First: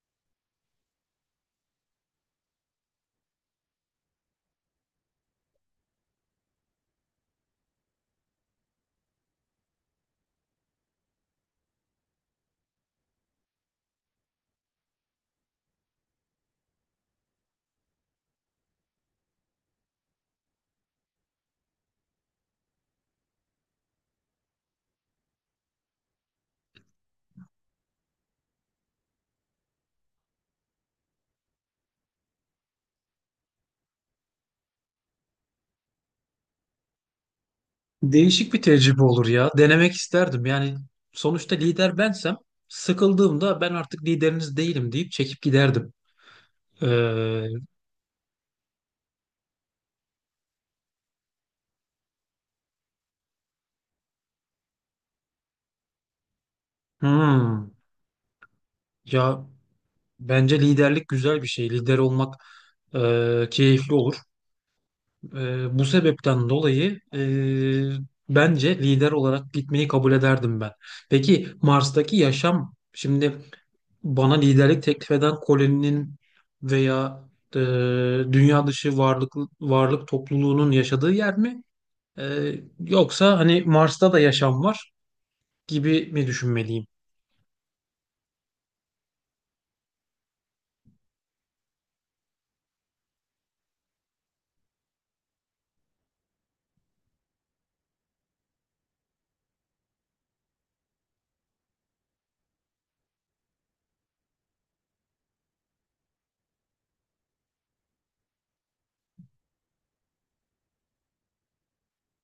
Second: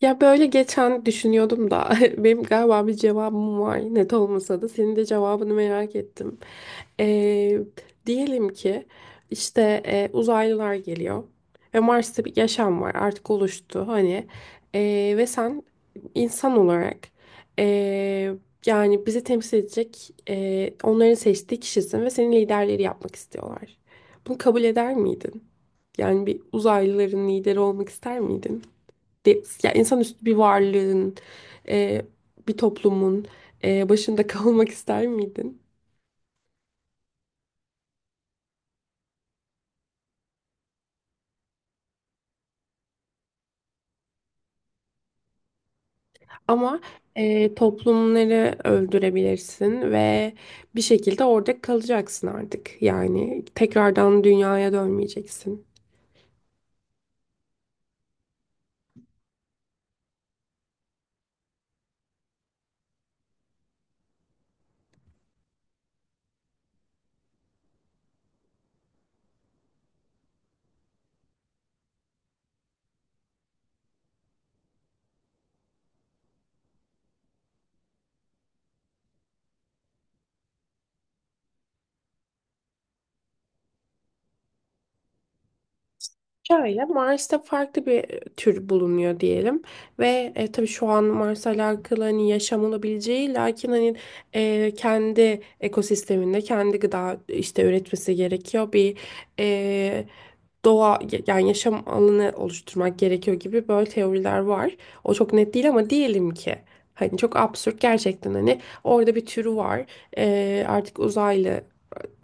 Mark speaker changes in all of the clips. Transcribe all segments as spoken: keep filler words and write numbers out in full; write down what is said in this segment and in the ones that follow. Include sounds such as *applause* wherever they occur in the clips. Speaker 1: Ya böyle geçen düşünüyordum da *laughs* benim galiba bir cevabım var, net olmasa da senin de cevabını merak ettim. Ee, Diyelim ki işte e, uzaylılar geliyor ve Mars'ta bir yaşam var, artık oluştu hani. Ee, ve sen insan olarak, e, yani bizi temsil edecek, e, onların seçtiği kişisin ve senin liderleri yapmak istiyorlar. Bunu kabul eder miydin? Yani bir uzaylıların lideri olmak ister miydin? De, ya insanüstü bir varlığın, e, bir toplumun e, başında *laughs* kalmak ister miydin?
Speaker 2: Değişik bir tecrübe olur ya. Denemek isterdim. Yani sonuçta lider bensem sıkıldığımda ben artık lideriniz değilim deyip çekip giderdim.
Speaker 1: Ama
Speaker 2: Ee,
Speaker 1: e, toplumları öldürebilirsin ve bir şekilde orada kalacaksın artık. Yani tekrardan dünyaya dönmeyeceksin.
Speaker 2: hmm. ya Bence liderlik güzel bir şey. Lider olmak e, keyifli olur. E, bu sebepten dolayı e, bence lider olarak gitmeyi kabul ederdim ben. Peki Mars'taki yaşam şimdi bana liderlik teklif eden Colin'in veya e, dünya dışı varlık varlık topluluğunun yaşadığı yer mi? E, Yoksa hani Mars'ta da yaşam var gibi mi
Speaker 1: Şöyle,
Speaker 2: düşünmeliyim?
Speaker 1: Mars'ta farklı bir e, tür bulunuyor diyelim ve e, tabii şu an Mars'la alakalı hani yaşam olabileceği, lakin hani e, kendi ekosisteminde kendi gıda işte üretmesi gerekiyor, bir e, doğa, yani yaşam alanı oluşturmak gerekiyor gibi böyle teoriler var. O çok net değil ama diyelim ki hani çok absürt, gerçekten hani orada bir türü var. Ee, artık uzaylı,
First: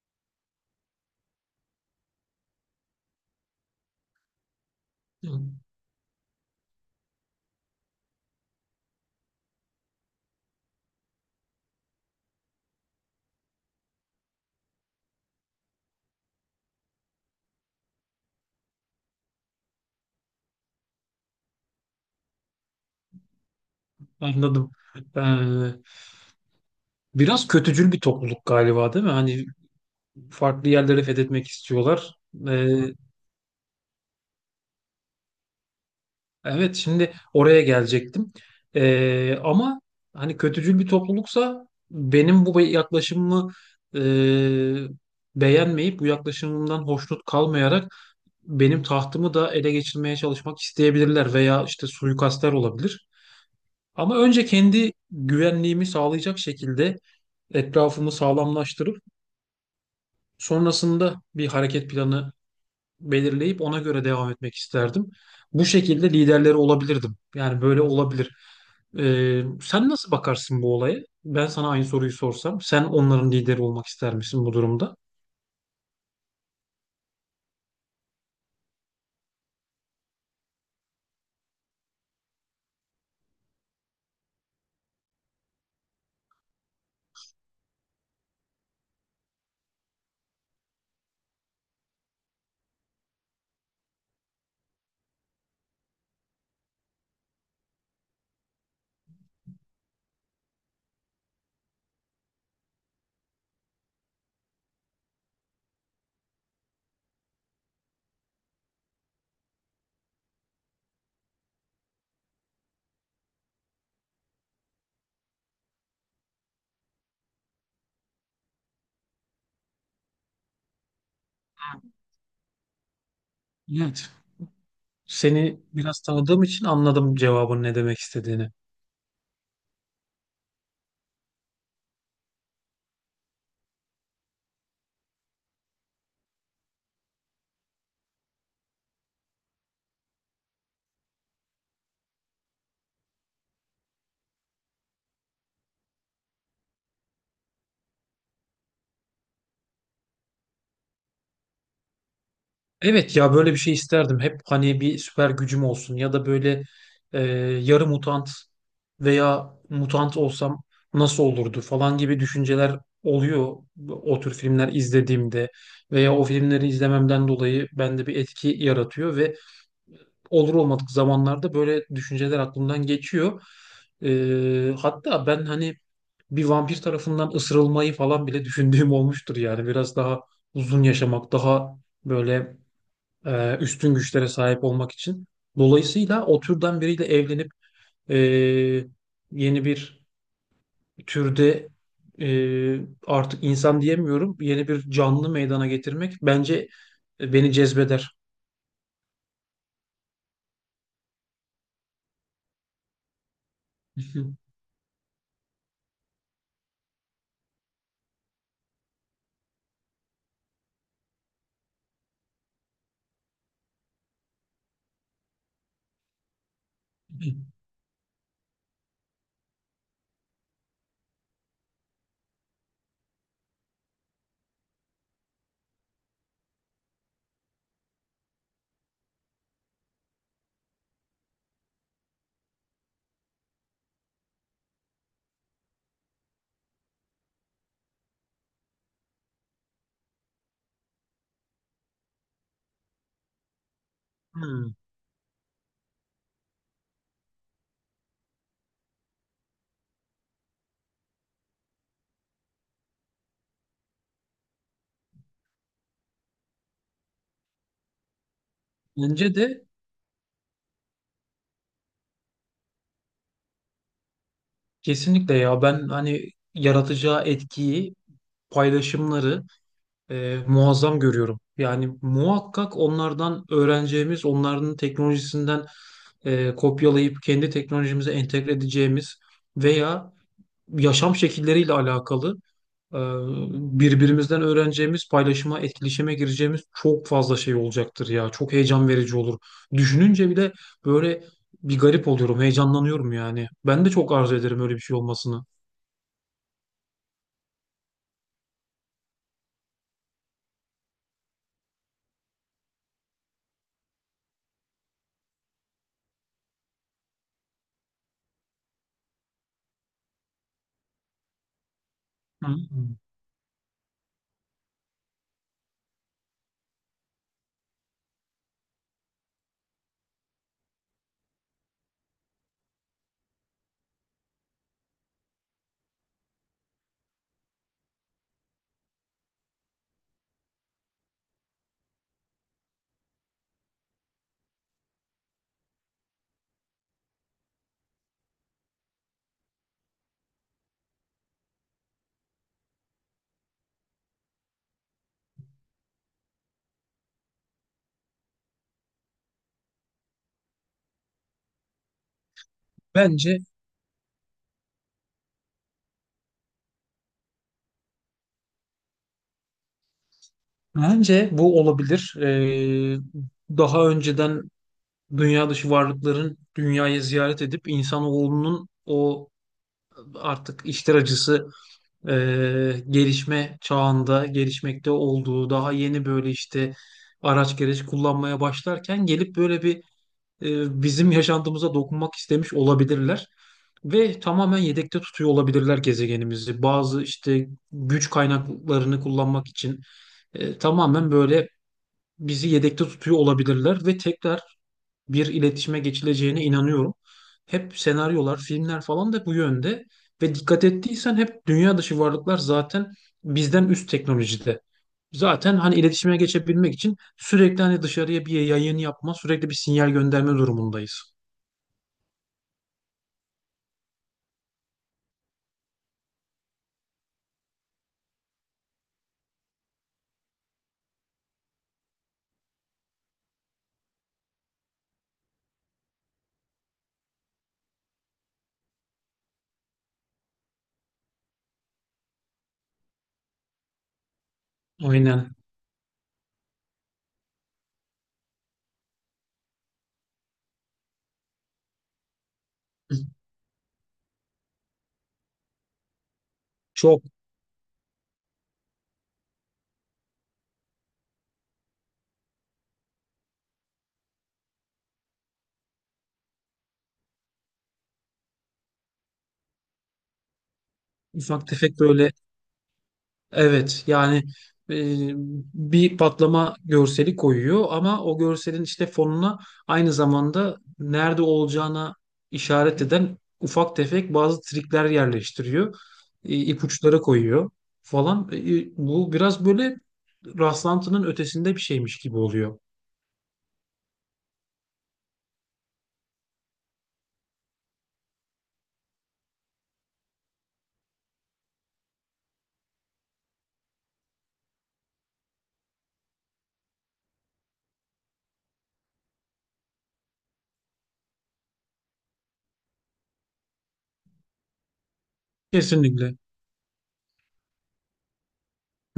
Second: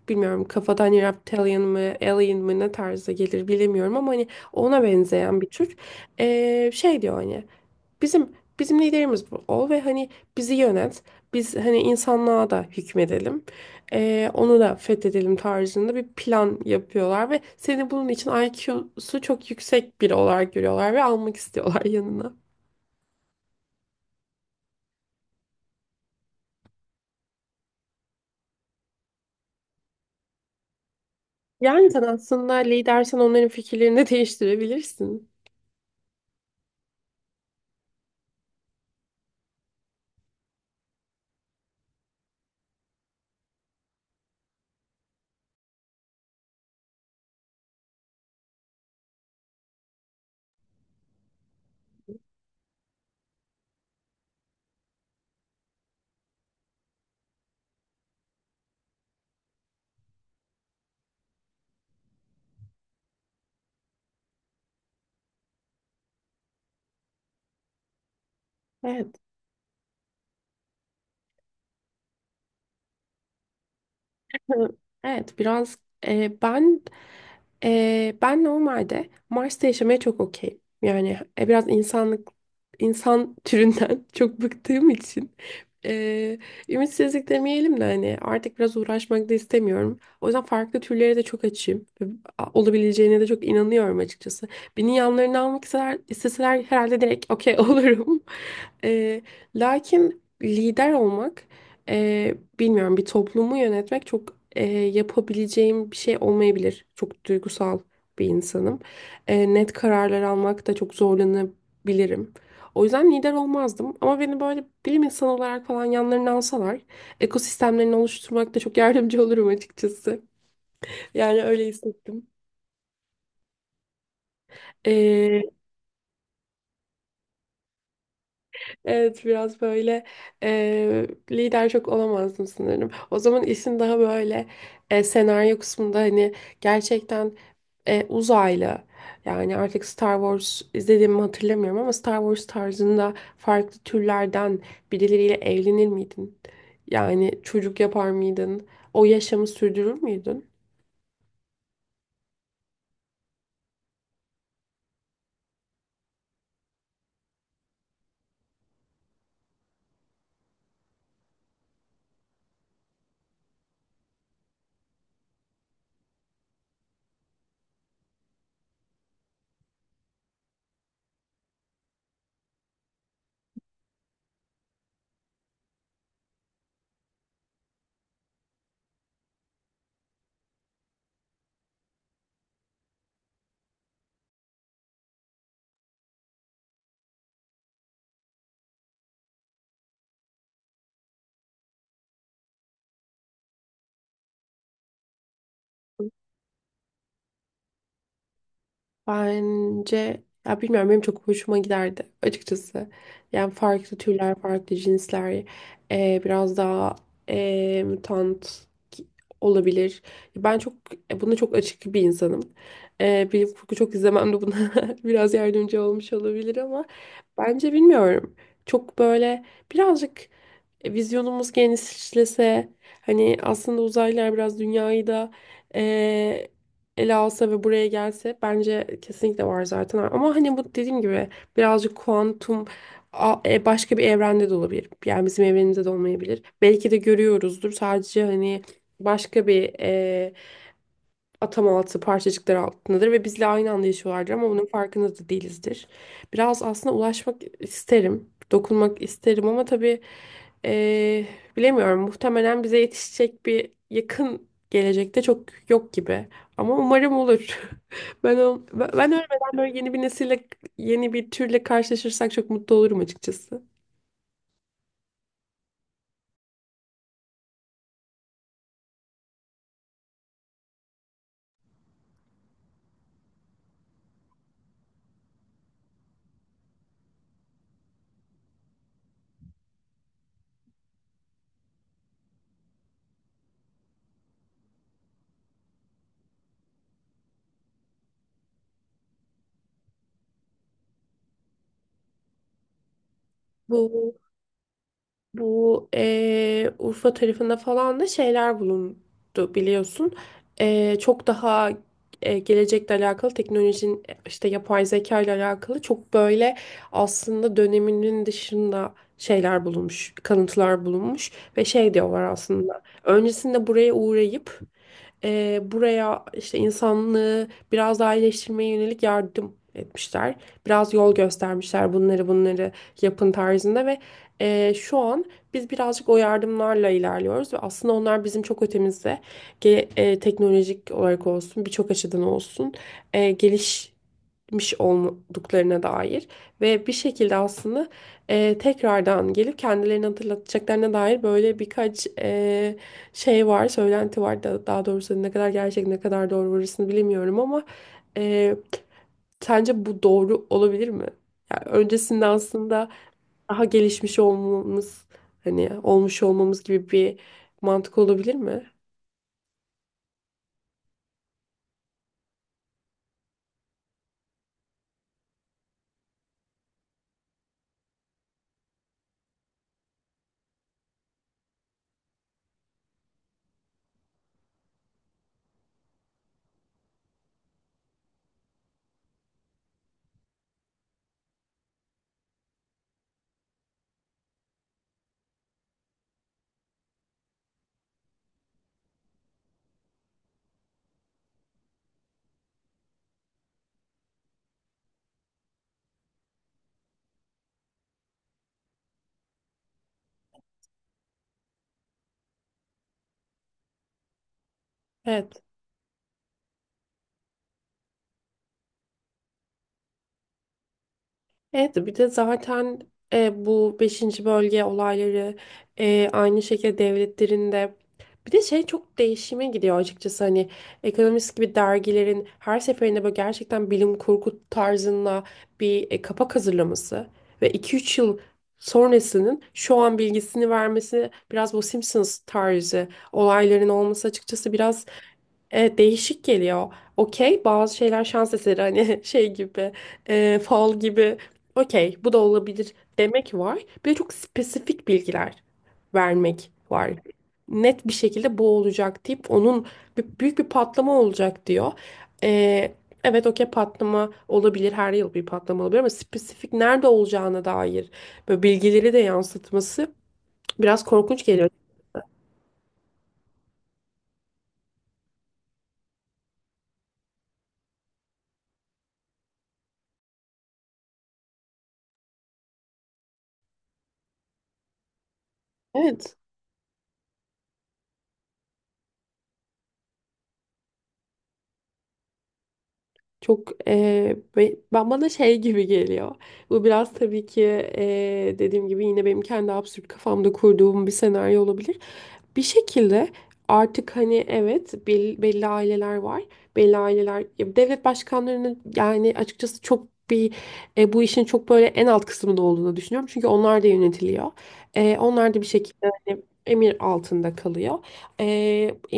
Speaker 1: bilmiyorum kafadan hani reptilian mı alien mı ne tarzda gelir bilemiyorum ama hani ona
Speaker 2: Hı,
Speaker 1: benzeyen bir tür. Ee, şey diyor hani bizim bizim liderimiz bu ol ve hani bizi yönet, biz hani insanlığa da hükmedelim, Ee, onu da fethedelim tarzında bir plan yapıyorlar ve seni bunun için I Q'su çok yüksek biri olarak görüyorlar ve almak istiyorlar *laughs* yanına.
Speaker 2: anladım. E, Biraz kötücül bir topluluk galiba değil mi? Hani farklı yerleri fethetmek
Speaker 1: Yani sen
Speaker 2: istiyorlar.
Speaker 1: aslında
Speaker 2: E,
Speaker 1: lidersen onların fikirlerini de değiştirebilirsin.
Speaker 2: Evet, şimdi oraya gelecektim. Ee, ama hani kötücül bir topluluksa benim bu yaklaşımımı e, beğenmeyip bu yaklaşımımdan hoşnut kalmayarak benim tahtımı da ele geçirmeye çalışmak isteyebilirler veya işte suikastler olabilir. Ama önce kendi güvenliğimi sağlayacak şekilde etrafımı sağlamlaştırıp sonrasında bir hareket planı belirleyip ona göre devam etmek isterdim. Bu şekilde liderleri olabilirdim. Yani böyle olabilir.
Speaker 1: Evet.
Speaker 2: Ee, sen nasıl bakarsın bu olaya? Ben sana aynı soruyu sorsam, sen onların lideri olmak ister misin bu
Speaker 1: *laughs*
Speaker 2: durumda?
Speaker 1: Evet, biraz e, ben, e, ben normalde Mars'ta yaşamaya çok okeyim. Yani e, biraz insanlık, insan türünden *laughs* çok bıktığım için e, ümitsizlik demeyelim de hani artık biraz uğraşmak da istemiyorum. O yüzden farklı türlere de çok açığım. Ve a- olabileceğine de çok inanıyorum açıkçası. Beni yanlarına almak isteseler, isteseler herhalde direkt okey *laughs* olurum. E, Lakin lider olmak, e, bilmiyorum, bir toplumu yönetmek çok, e, yapabileceğim bir şey olmayabilir. Çok duygusal bir insanım. E, net kararlar almakta çok zorlanabilirim. O yüzden lider olmazdım ama beni böyle bilim insanı olarak falan yanlarına alsalar ekosistemlerini oluşturmakta çok yardımcı *laughs* olurum açıkçası. Yani öyle hissettim.
Speaker 2: Evet. Seni biraz tanıdığım için anladım cevabın ne demek istediğini.
Speaker 1: Evet, biraz böyle eee, lider çok olamazdım sanırım. O zaman işin daha böyle e, senaryo kısmında hani gerçekten e, uzaylı, yani artık Star Wars izlediğimi hatırlamıyorum ama Star Wars tarzında farklı türlerden birileriyle evlenir miydin? Yani çocuk yapar mıydın? O yaşamı sürdürür müydün?
Speaker 2: Evet ya, böyle bir şey isterdim. Hep hani bir süper gücüm olsun ya da böyle e, yarı mutant veya mutant olsam nasıl olurdu falan gibi düşünceler oluyor o tür filmler izlediğimde veya o filmleri izlememden dolayı bende bir etki yaratıyor ve olur olmadık zamanlarda böyle düşünceler aklımdan geçiyor. E, hatta ben hani bir vampir tarafından ısırılmayı falan bile *laughs* düşündüğüm olmuştur yani biraz daha uzun yaşamak, daha böyle e, üstün güçlere sahip olmak için. Dolayısıyla o türden biriyle evlenip e, yeni bir türde, e, artık insan diyemiyorum, yeni bir canlı meydana getirmek bence beni cezbeder.
Speaker 1: Bence, ya bilmiyorum, benim çok hoşuma giderdi açıkçası. Yani farklı türler,
Speaker 2: *laughs*
Speaker 1: farklı cinsler, e, biraz daha e, mutant ki- olabilir. Ben çok e, buna çok açık bir insanım. E, bilim kurgu çok izlemem de buna *laughs* biraz yardımcı olmuş olabilir ama bence bilmiyorum. Çok böyle birazcık e, vizyonumuz genişlese, hani aslında uzaylılar biraz dünyayı da e, ele alsa ve buraya gelse, bence kesinlikle var zaten. Ama hani bu dediğim gibi birazcık kuantum, a- e, başka bir evrende de olabilir. Yani bizim evrenimizde de olmayabilir. Belki de görüyoruzdur. Sadece hani başka bir e, atam altı parçacıklar altındadır ve bizle aynı anda yaşıyorlardır ama bunun
Speaker 2: Hmm.
Speaker 1: farkında da değilizdir. Biraz aslında ulaşmak isterim, dokunmak isterim ama tabii eee, bilemiyorum. Muhtemelen bize yetişecek bir yakın gelecekte çok yok gibi. Ama umarım olur. *laughs* Ben o- ben ben
Speaker 2: Bence
Speaker 1: ölmeden
Speaker 2: de,
Speaker 1: böyle yeni bir nesille, yeni bir türle karşılaşırsak çok mutlu olurum açıkçası.
Speaker 2: kesinlikle ya, ben hani yaratacağı etkiyi, paylaşımları e, muazzam görüyorum. Yani muhakkak onlardan öğreneceğimiz, onların teknolojisinden e, kopyalayıp kendi teknolojimize entegre edeceğimiz veya yaşam şekilleriyle alakalı e, birbirimizden öğreneceğimiz, paylaşıma, etkileşime gireceğimiz çok fazla şey olacaktır ya. Çok heyecan verici olur. Düşününce bile böyle bir garip oluyorum, heyecanlanıyorum yani. Ben de çok
Speaker 1: Bu
Speaker 2: arzu ederim öyle bir şey olmasını.
Speaker 1: Bu eee, Urfa tarafında falan da şeyler bulundu biliyorsun. Eee, çok daha eee, gelecekle alakalı teknolojinin, e, işte yapay zeka ile alakalı, çok böyle aslında döneminin dışında şeyler bulunmuş, kalıntılar bulunmuş ve şey diyorlar
Speaker 2: Hı
Speaker 1: aslında.
Speaker 2: hı.
Speaker 1: Öncesinde buraya uğrayıp eee, buraya işte insanlığı biraz daha iyileştirmeye yönelik yardım etmişler. Biraz yol göstermişler, bunları bunları yapın tarzında ve eee, şu an biz birazcık o yardımlarla ilerliyoruz ve aslında onlar bizim çok ötemizde, ge- e, teknolojik olarak olsun, birçok açıdan olsun e, gelişmiş olduklarına dair ve bir şekilde aslında e, tekrardan gelip kendilerini hatırlatacaklarına dair böyle birkaç e, şey var, söylenti var da, daha doğrusu ne kadar gerçek ne kadar doğru orasını bilemiyorum ama e, sence bu doğru olabilir mi? Yani öncesinde aslında
Speaker 2: Bence
Speaker 1: daha gelişmiş olmamız, hani olmuş olmamız gibi bir mantık olabilir mi?
Speaker 2: bence bu olabilir. Ee, daha önceden dünya dışı varlıkların dünyayı ziyaret edip insanoğlunun o artık işler acısı e, gelişme çağında gelişmekte olduğu, daha yeni böyle işte araç gereç kullanmaya başlarken gelip böyle bir e, bizim yaşantımıza dokunmak istemiş olabilirler. Ve tamamen yedekte tutuyor olabilirler gezegenimizi. Bazı işte güç kaynaklarını kullanmak için e, tamamen böyle bizi yedekte tutuyor olabilirler ve tekrar bir iletişime geçileceğine inanıyorum. Hep senaryolar, filmler falan da bu yönde ve dikkat ettiysen hep dünya dışı varlıklar zaten bizden üst teknolojide.
Speaker 1: Evet.
Speaker 2: Zaten hani iletişime geçebilmek için sürekli hani dışarıya bir yayın yapma, sürekli bir sinyal gönderme durumundayız.
Speaker 1: Evet, bir de zaten e, bu beşinci bölge olayları, e, aynı şekilde devletlerinde bir de şey çok değişime gidiyor açıkçası hani ekonomist gibi dergilerin her seferinde böyle gerçekten bilim kurgu tarzında bir e, kapak hazırlaması ve iki üç yıl sonrasının şu an bilgisini vermesi, biraz bu Simpsons tarzı olayların olması, açıkçası biraz.
Speaker 2: Aynen.
Speaker 1: Evet, değişik geliyor. Okey, bazı şeyler şans eseri hani *laughs* şey gibi, e, fal gibi. Okey, bu da olabilir demek var. Bir de çok spesifik bilgiler vermek var.
Speaker 2: Çok
Speaker 1: Net bir şekilde bu olacak deyip onun bir, büyük bir patlama olacak diyor. E, evet, okey, patlama olabilir, her yıl bir patlama olabilir ama spesifik nerede olacağına dair böyle bilgileri de yansıtması biraz korkunç
Speaker 2: ufak
Speaker 1: geliyor.
Speaker 2: tefek böyle evet yani e, bir patlama görseli koyuyor ama o görselin işte fonuna aynı zamanda nerede olacağına işaret eden ufak tefek bazı trikler yerleştiriyor.
Speaker 1: Evet.
Speaker 2: E, ipuçları koyuyor falan. E, e, bu biraz böyle rastlantının ötesinde bir şeymiş gibi oluyor.
Speaker 1: Çok eee, be- ben bana şey gibi geliyor. Bu biraz tabii ki eee, dediğim gibi yine benim kendi absürt kafamda kurduğum bir senaryo olabilir. Bir şekilde artık hani, evet, bel- belli aileler var. Belli aileler ya devlet başkanlarının, yani açıkçası çok bir e, bu işin çok böyle en alt kısmında olduğunu düşünüyorum. Çünkü onlar da yönetiliyor. E, onlar da bir şekilde
Speaker 2: Kesinlikle.
Speaker 1: hani emir altında kalıyor. E,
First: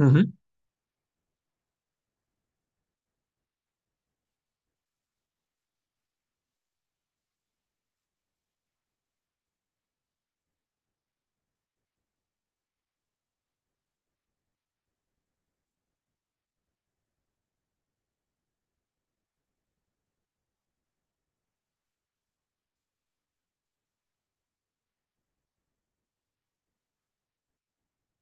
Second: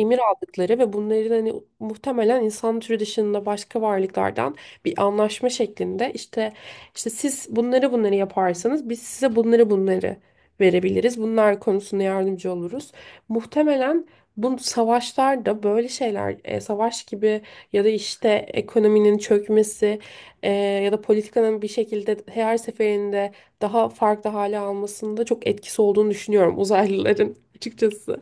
Speaker 2: Hı hı.
Speaker 1: aldıkları ve bunların hani muhtemelen insan türü dışında başka varlıklardan bir anlaşma şeklinde, işte işte siz bunları bunları yaparsanız biz size bunları bunları verebiliriz, bunlar konusunda yardımcı oluruz. Muhtemelen bu savaşlarda böyle şeyler, e, savaş gibi ya da işte ekonominin çökmesi, e, ya da politikanın bir şekilde her seferinde daha farklı hale almasında çok etkisi olduğunu düşünüyorum uzaylıların *laughs* açıkçası.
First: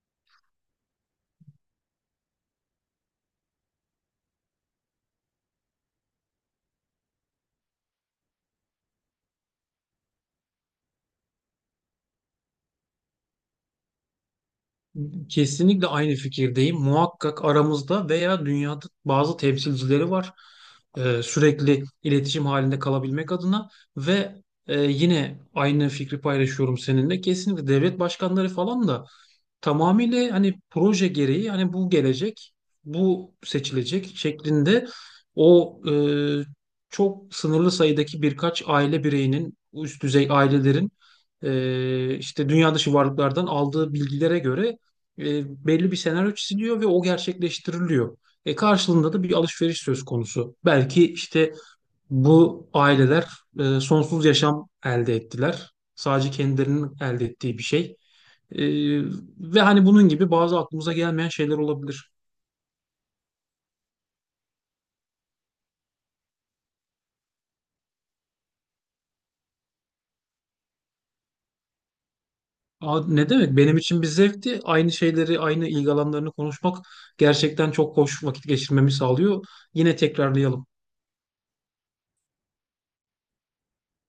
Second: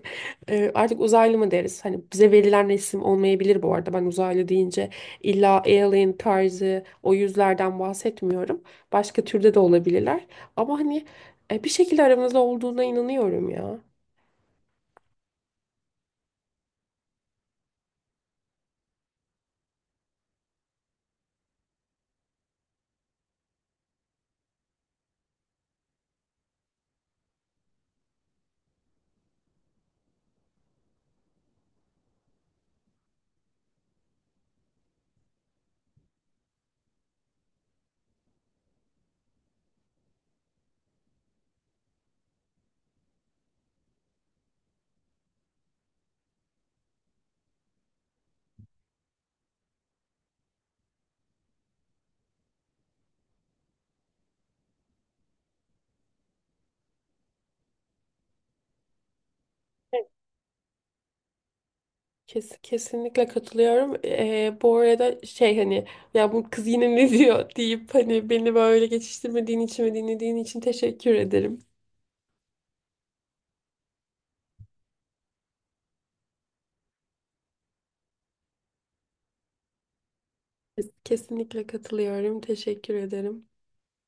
Speaker 1: E, artık uzaylı mı deriz? Hani bize verilen isim olmayabilir bu arada. Ben uzaylı deyince illa alien tarzı o yüzlerden bahsetmiyorum. Başka türde de olabilirler. Ama hani e, bir şekilde aramızda olduğuna inanıyorum ya.
Speaker 2: Kesinlikle aynı fikirdeyim. Muhakkak aramızda veya dünyada bazı temsilcileri var. Ee, sürekli iletişim halinde kalabilmek adına ve e, yine aynı fikri paylaşıyorum seninle. Kesinlikle devlet başkanları falan da tamamıyla hani proje gereği hani bu gelecek, bu seçilecek şeklinde o e, çok sınırlı sayıdaki birkaç aile bireyinin, üst düzey ailelerin e, işte dünya dışı varlıklardan aldığı bilgilere göre e, belli bir senaryo çiziliyor ve o gerçekleştiriliyor. E karşılığında da bir alışveriş söz konusu. Belki işte bu aileler e, sonsuz yaşam elde ettiler. Sadece kendilerinin elde ettiği bir şey. Ee, Ve hani bunun gibi bazı aklımıza gelmeyen şeyler olabilir.
Speaker 1: Kes, kesinlikle katılıyorum. Ee, bu arada şey hani ya bu kız yine ne diyor *laughs* deyip hani beni böyle geçiştirmediğin için ve dinlediğin için teşekkür ederim.
Speaker 2: Aa, ne demek? Benim için bir zevkti. Aynı şeyleri, aynı ilgi alanlarını konuşmak gerçekten çok hoş vakit geçirmemi sağlıyor. Yine tekrarlayalım.
Speaker 1: Kes- Kesinlikle katılıyorum. Teşekkür ederim.